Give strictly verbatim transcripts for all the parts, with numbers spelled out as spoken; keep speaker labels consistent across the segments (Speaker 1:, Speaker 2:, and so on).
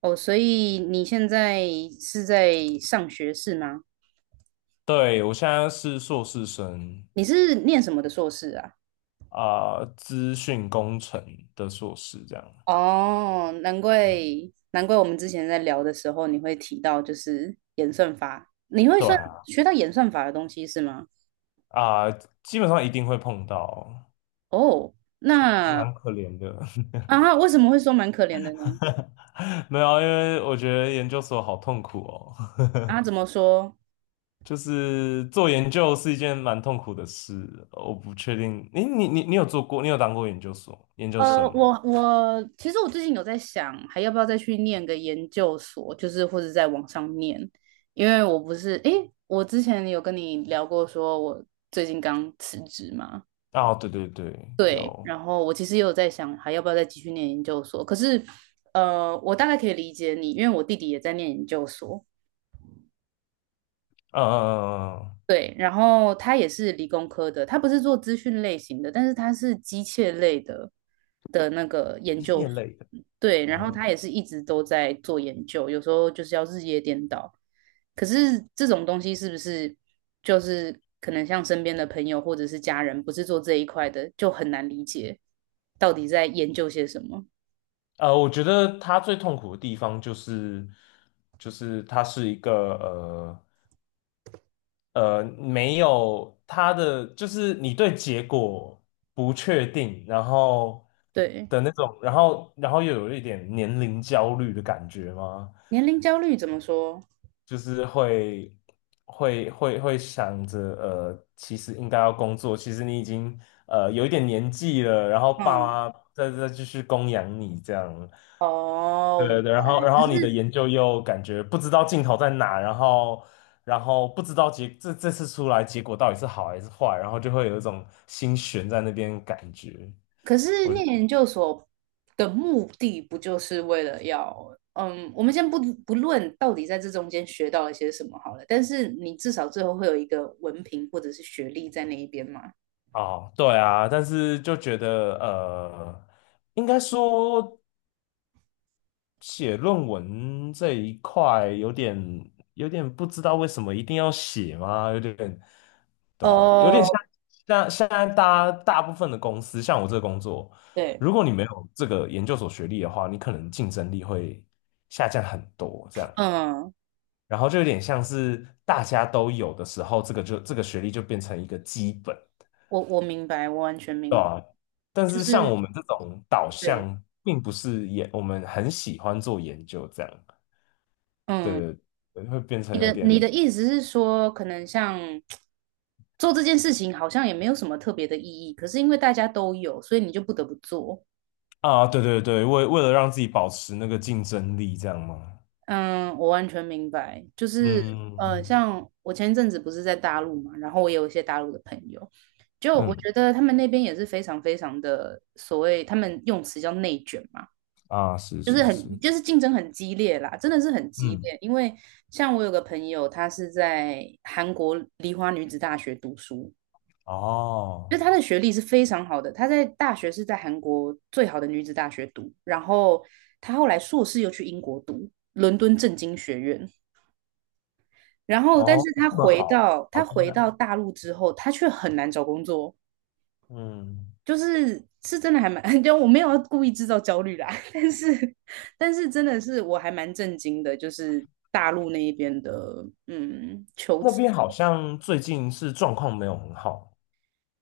Speaker 1: 哦，所以你现在是在上学是吗？
Speaker 2: 对，我现在是硕士生
Speaker 1: 你是念什么的硕士啊？
Speaker 2: 啊，资讯工程的硕士这样。
Speaker 1: 哦，难怪难怪我们之前在聊的时候你会提到就是演算法，你会
Speaker 2: 对
Speaker 1: 算
Speaker 2: 啊，
Speaker 1: 学到演算法的东西是吗？
Speaker 2: 啊、基本上一定会碰到，
Speaker 1: 哦，
Speaker 2: 就
Speaker 1: 那
Speaker 2: 蛮可怜的。
Speaker 1: 啊，为什么会说蛮可怜的呢？
Speaker 2: 没有啊因为我觉得研究所好痛苦哦，
Speaker 1: 啊，怎么说？
Speaker 2: 就是做研究是一件蛮痛苦的事。我不确定，诶，你你你有做过，你有当过研究所研究
Speaker 1: 呃，
Speaker 2: 生吗？
Speaker 1: 我我其实我最近有在想，还要不要再去念个研究所，就是或者在网上念，因为我不是，诶，我之前有跟你聊过，说我最近刚辞职嘛，
Speaker 2: 啊，对对对，
Speaker 1: 对，
Speaker 2: 有，
Speaker 1: 然后我其实也有在想，还要不要再继续念研究所，可是，呃，我大概可以理解你，因为我弟弟也在念研究所，
Speaker 2: 嗯嗯嗯嗯，嗯
Speaker 1: 对，然后他也是理工科的，他不是做资讯类型的，但是他是机械类的的那个研
Speaker 2: 机
Speaker 1: 究
Speaker 2: 械
Speaker 1: 所。
Speaker 2: 类的。
Speaker 1: 对，然后他也是一直都在做研究，有时候就是要日夜颠倒。可是这种东西是不是就是可能像身边的朋友或者是家人不是做这一块的，就很难理解到底在研究些什么？
Speaker 2: 呃，我觉得他最痛苦的地方就是，就是他是一个呃呃没有他的，就是你对结果不确定，然后
Speaker 1: 对，
Speaker 2: 的那种，然后然后又有一点年龄焦虑的感觉吗？
Speaker 1: 年龄焦虑怎么说？
Speaker 2: 就是会会会会想着，呃，其实应该要工作，其实你已经呃有一点年纪了，然后爸
Speaker 1: 嗯，
Speaker 2: 妈在再继续供养你这样，
Speaker 1: 哦，我明
Speaker 2: 对对，然
Speaker 1: 白。
Speaker 2: 后然
Speaker 1: 可
Speaker 2: 后你的
Speaker 1: 是。
Speaker 2: 研究又感觉不知道尽头在哪，然后然后不知道结这这次出来结果到底是好还是坏，然后就会有一种心悬在那边感觉。
Speaker 1: 可是念研究所的目的不就是为了要，嗯，我们先不不论到底在这中间学到了些什么好了，但是你至少最后会有一个文凭或者是学历在那一边嘛？
Speaker 2: 哦，对啊，但是就觉得呃，应该说。写论文这一块有点有点不知道为什么一定要写吗？有点对啊，有点
Speaker 1: 哦，
Speaker 2: 像像现在大家大部分的公司，像我这个工作，
Speaker 1: 对，
Speaker 2: 如果你没有这个研究所学历的话，你可能竞争力会下降很多这样。
Speaker 1: 嗯，
Speaker 2: 然后就有点像是大家都有的时候，这个就这个学历就变成一个基本，
Speaker 1: 我我明白，我完全
Speaker 2: 对
Speaker 1: 明白，
Speaker 2: 吧？但
Speaker 1: 就
Speaker 2: 是像
Speaker 1: 是
Speaker 2: 我们这种导
Speaker 1: 对，
Speaker 2: 向，并不是研，我们很喜欢做研究这样。对
Speaker 1: 嗯，
Speaker 2: 对对会变成
Speaker 1: 你
Speaker 2: 有
Speaker 1: 的你
Speaker 2: 点
Speaker 1: 的意思是说，可能像做这件事情好像也没有什么特别的意义，可是因为大家都有，所以你就不得不做。
Speaker 2: 啊，对对对，为为了让自己保持那个竞争力，这样吗？
Speaker 1: 嗯，我完全明白，就是呃，
Speaker 2: 嗯
Speaker 1: 像我前一阵子不是在大陆嘛，然后我也有一些大陆的朋友，就我
Speaker 2: 嗯
Speaker 1: 觉得他们那边也是非常非常的所谓他们用词叫内卷嘛，
Speaker 2: 啊，是
Speaker 1: 就是
Speaker 2: 是
Speaker 1: 很
Speaker 2: 是，
Speaker 1: 就是竞争很激烈啦，真的是很激
Speaker 2: 嗯
Speaker 1: 烈。因为像我有个朋友，他是在韩国梨花女子大学读书，
Speaker 2: 哦
Speaker 1: 就他的学历是非常好的，他在大学是在韩国最好的女子大学读，然后他后来硕士又去英国读伦敦政经学院。然后，但是
Speaker 2: 哦，这
Speaker 1: 他
Speaker 2: 么
Speaker 1: 回
Speaker 2: 好，
Speaker 1: 到
Speaker 2: 好
Speaker 1: 他
Speaker 2: 厉
Speaker 1: 回
Speaker 2: 害，
Speaker 1: 到大陆之后，他却很难找工作，
Speaker 2: 嗯，
Speaker 1: 就是是真的还蛮，就我没有要故意制造焦虑啦，但是但是真的是我还蛮震惊的，就是大陆那一边的嗯求
Speaker 2: 那
Speaker 1: 职。
Speaker 2: 边好像最近是状况没有很好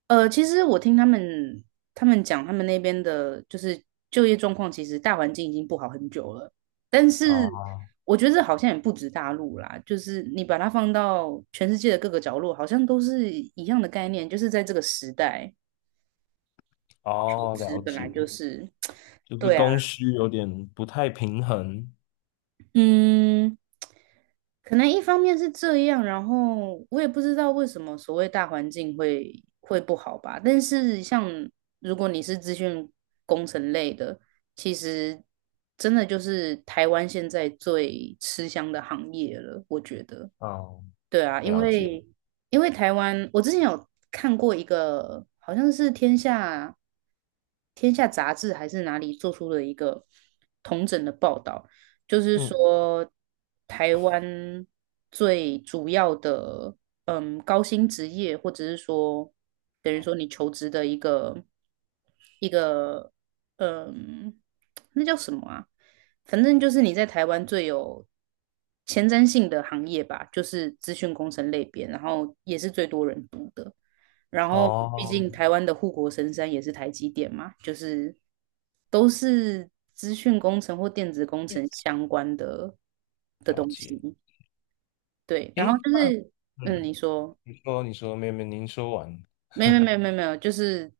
Speaker 1: 呃，其实我听他们他们讲，他们那边的就是就业状况，其实大环境已经不好很久了。但是
Speaker 2: 啊，
Speaker 1: 我觉得这好像也不止大陆啦，就是你把它放到全世界的各个角落，好像都是一样的概念，就是在这个时代，求
Speaker 2: 哦，
Speaker 1: 职
Speaker 2: 了
Speaker 1: 本来
Speaker 2: 解，
Speaker 1: 就是，
Speaker 2: 就是
Speaker 1: 对啊，
Speaker 2: 供需有点不太平衡，
Speaker 1: 嗯，可能一方面是这样，然后我也不知道为什么所谓大环境会会不好吧。但是像如果你是资讯工程类的，其实真的就是台湾现在最吃香的行业了，我觉得。
Speaker 2: 哦，
Speaker 1: 对啊，因
Speaker 2: 了解了，
Speaker 1: 为因为台湾，我之前有看过一个，好像是天下天下杂志还是哪里做出的一个统整的报道，就是
Speaker 2: 嗯，
Speaker 1: 说台湾最主要的嗯高薪职业，或者是说等于说你求职的一个一个嗯那叫什么啊？反正就是你在台湾最有前瞻性的行业吧，就是资讯工程类别，然后也是最多人读的。然后，毕
Speaker 2: 哦，
Speaker 1: 竟台湾的护国神山也是台积电嘛，就是都是资讯工程或电子工程相关的的
Speaker 2: 了
Speaker 1: 东西。
Speaker 2: 解，
Speaker 1: 对，然后
Speaker 2: 诶，
Speaker 1: 就是，嗯，
Speaker 2: 嗯，
Speaker 1: 你说，
Speaker 2: 你说你说，没有没有，您说完。
Speaker 1: 没有没有没有没有，就是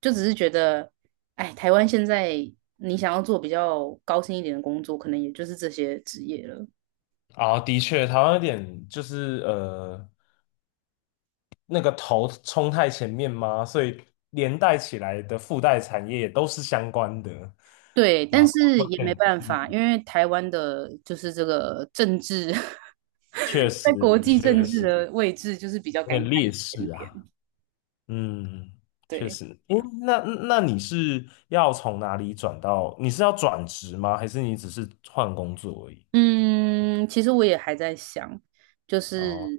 Speaker 1: 就只是觉得，哎，台湾现在你想要做比较高薪一点的工作，可能也就是这些职业了。
Speaker 2: 啊，的确，台湾有点就是呃，那个头冲太前面嘛，所以连带起来的附带产业也都是相关的，
Speaker 1: 对，
Speaker 2: 然
Speaker 1: 但
Speaker 2: 后
Speaker 1: 是
Speaker 2: 会
Speaker 1: 也
Speaker 2: 变
Speaker 1: 没办法，因
Speaker 2: 嗯，
Speaker 1: 为台湾的就是这个政治，
Speaker 2: 确
Speaker 1: 在
Speaker 2: 实
Speaker 1: 国际政
Speaker 2: 确
Speaker 1: 治
Speaker 2: 实
Speaker 1: 的位置就是比较
Speaker 2: 有
Speaker 1: 尴尬
Speaker 2: 点劣
Speaker 1: 一点
Speaker 2: 势啊，
Speaker 1: 点。
Speaker 2: 嗯，确
Speaker 1: 对，
Speaker 2: 实。诶，那那你是要从哪里转到？你是要转职吗？还是你只是换工作而已？
Speaker 1: 嗯，其实我也还在想，就是
Speaker 2: 哦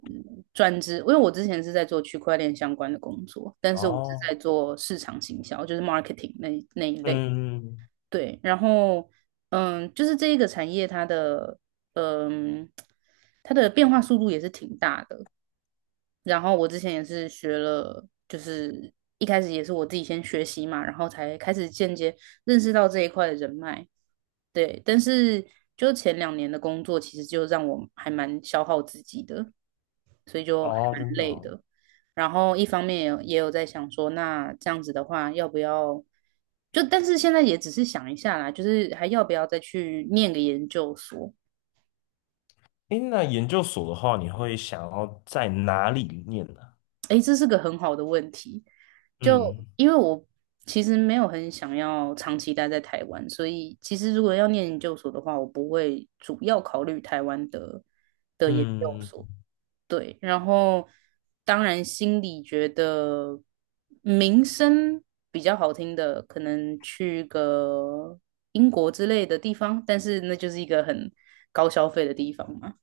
Speaker 1: 转职，因为我之前是在做区块链相关的工作，但是我是在
Speaker 2: 哦，
Speaker 1: 做市场行销，就是 marketing 那一那一类。
Speaker 2: 嗯嗯，
Speaker 1: 对，然后嗯，就是这一个产业它的嗯它的变化速度也是挺大的，然后我之前也是学了，就是一开始也是我自己先学习嘛，然后才开始间接认识到这一块的人脉。对，但是就前两年的工作，其实就让我还蛮消耗自己的，所以就还
Speaker 2: 哦，
Speaker 1: 蛮
Speaker 2: 真的
Speaker 1: 累
Speaker 2: 哦
Speaker 1: 的。然后一方面也有也有在想说，那这样子的话，要不要就？但是现在也只是想一下啦，就是还要不要再去念个研究所？
Speaker 2: 哎，那研究所的话，你会想要在哪里念呢？
Speaker 1: 诶，这是个很好的问题。就
Speaker 2: 嗯
Speaker 1: 因为我其实没有很想要长期待在台湾，所以其实如果要念研究所的话，我不会主要考虑台湾的的研究
Speaker 2: 嗯，
Speaker 1: 所。对，然后当然心里觉得名声比较好听的，可能去个英国之类的地方，但是那就是一个很高消费的地方嘛。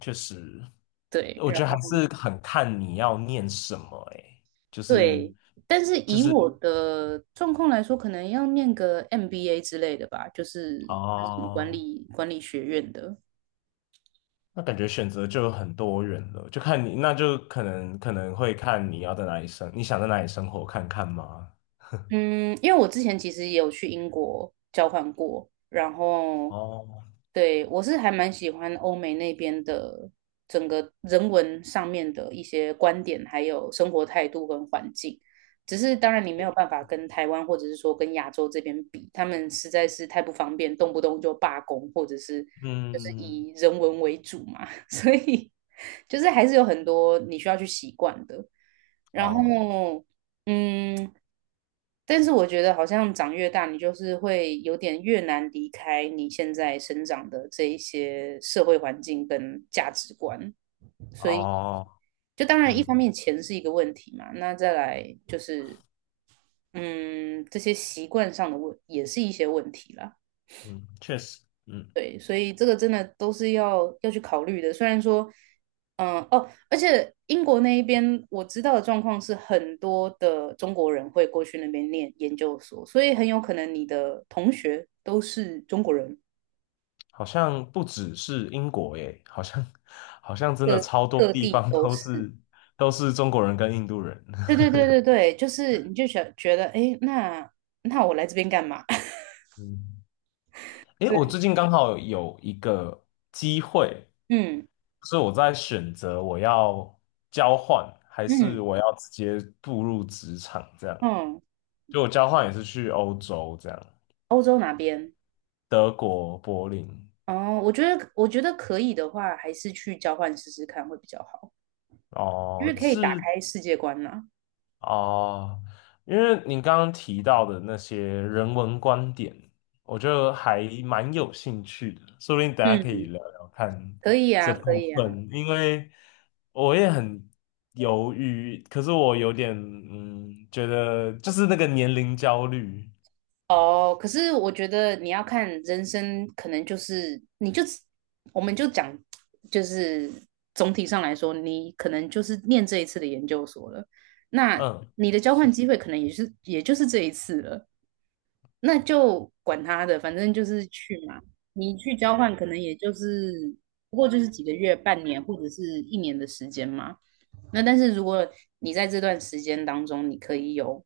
Speaker 2: 确实，
Speaker 1: 对，
Speaker 2: 我觉得还是很看你要念什么、欸哎，就是
Speaker 1: 对，但是
Speaker 2: 就
Speaker 1: 以
Speaker 2: 是
Speaker 1: 我的状况来说，可能要念个 M B A 之类的吧，就是管
Speaker 2: 哦，
Speaker 1: 理管理学院的。
Speaker 2: 那感觉选择就有很多人了，就看你，那就可能可能会看你要在哪里生，你想在哪里生活看看吗？
Speaker 1: 嗯，因为我之前其实也有去英国交换过，然后
Speaker 2: 哦，
Speaker 1: 对我是还蛮喜欢欧美那边的整个人文上面的一些观点，还有生活态度跟环境。只是当然你没有
Speaker 2: 诶
Speaker 1: 办法跟台湾或者是说跟亚洲这边比，他们实在是太不方便，动不动就罢工，或者是就是
Speaker 2: 嗯，
Speaker 1: 以人文为主嘛，所以就是还是有很多你需要去习惯的。然
Speaker 2: 哦
Speaker 1: 后，嗯，但是我觉得好像长越大，你就是会有点越难离开你现在生长的这一些社会环境跟价值观，所以
Speaker 2: 哦，
Speaker 1: 就当然一方
Speaker 2: 嗯
Speaker 1: 面钱是一个问题嘛，那再来就是嗯这些习惯上的问也是一些问题啦。
Speaker 2: 嗯，确实，嗯。
Speaker 1: 对，所以这个真的都是要要去考虑的。虽然说，嗯、哦，而且英国那一边我知道的状况是，很多的中国人会过去那边念研究所，所以很有可能你的同学都是中国人，
Speaker 2: 好像不只是英国耶，好像好像真的
Speaker 1: 各
Speaker 2: 超多
Speaker 1: 各
Speaker 2: 地
Speaker 1: 地
Speaker 2: 方
Speaker 1: 都
Speaker 2: 都
Speaker 1: 是。
Speaker 2: 是都是中国人跟印度人。
Speaker 1: 对 对对对对，就是你就想觉得，哎，那那我来这边干嘛？
Speaker 2: 嗯，诶，
Speaker 1: 所以，
Speaker 2: 我最近刚好有一个机会，
Speaker 1: 嗯
Speaker 2: 所以我在选择我要交换还
Speaker 1: 嗯
Speaker 2: 是我要直接步入职场这样。
Speaker 1: 嗯，
Speaker 2: 就我交换也是去欧洲这样，
Speaker 1: 欧洲哪边？
Speaker 2: 德国柏林
Speaker 1: 哦，我觉得我觉得可以的话，还是去交换试试看会比较好。就是
Speaker 2: 哦，
Speaker 1: 可以打
Speaker 2: 是
Speaker 1: 开世界观呐、
Speaker 2: 哦，因为你刚刚提到的那些人文观点，我觉得还蛮有兴趣的，说不定等下可以
Speaker 1: 嗯，
Speaker 2: 聊聊看
Speaker 1: 可以
Speaker 2: 这
Speaker 1: 啊，可
Speaker 2: 部
Speaker 1: 以啊。
Speaker 2: 分，因为我也很犹豫，可是我有点嗯，觉得就是那个年龄焦虑，
Speaker 1: 哦，可是我觉得你要看人生，可能就是你就我们就讲，就是总体上来说，你可能就是念这一次的研究所了。那
Speaker 2: 嗯，
Speaker 1: 你的交换
Speaker 2: 是，
Speaker 1: 机会可能也是也就是这一次了。那就管他的，反正就是去嘛。你去交换，可能也就是不过就是几个月、半年或者是一年的时间嘛。那但是如果你在这段时间当中，你可以有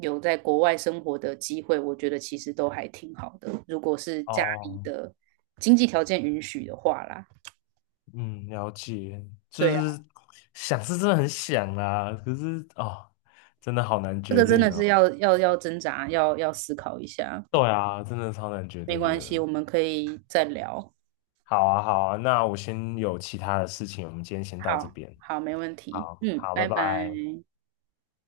Speaker 1: 有在国外生活的机会，我觉得其实都还挺好的。如果是家里
Speaker 2: 哦，
Speaker 1: 的经济条件允许的话啦，
Speaker 2: 嗯，了解，就
Speaker 1: 对啊，
Speaker 2: 是想是真的很想啦，可是哦，真的好难
Speaker 1: 这
Speaker 2: 决
Speaker 1: 个真
Speaker 2: 定
Speaker 1: 的
Speaker 2: 哦，
Speaker 1: 是要要要挣扎，要要思考一下。
Speaker 2: 对啊，真的超难决
Speaker 1: 没
Speaker 2: 定
Speaker 1: 关系，
Speaker 2: 的。
Speaker 1: 我们可以再聊。
Speaker 2: 好啊，好啊，那我先有其他的事情，我们今天先到这
Speaker 1: 好，
Speaker 2: 边。
Speaker 1: 好，没问题。
Speaker 2: 好，
Speaker 1: 嗯，
Speaker 2: 好，拜
Speaker 1: 拜拜。
Speaker 2: 拜。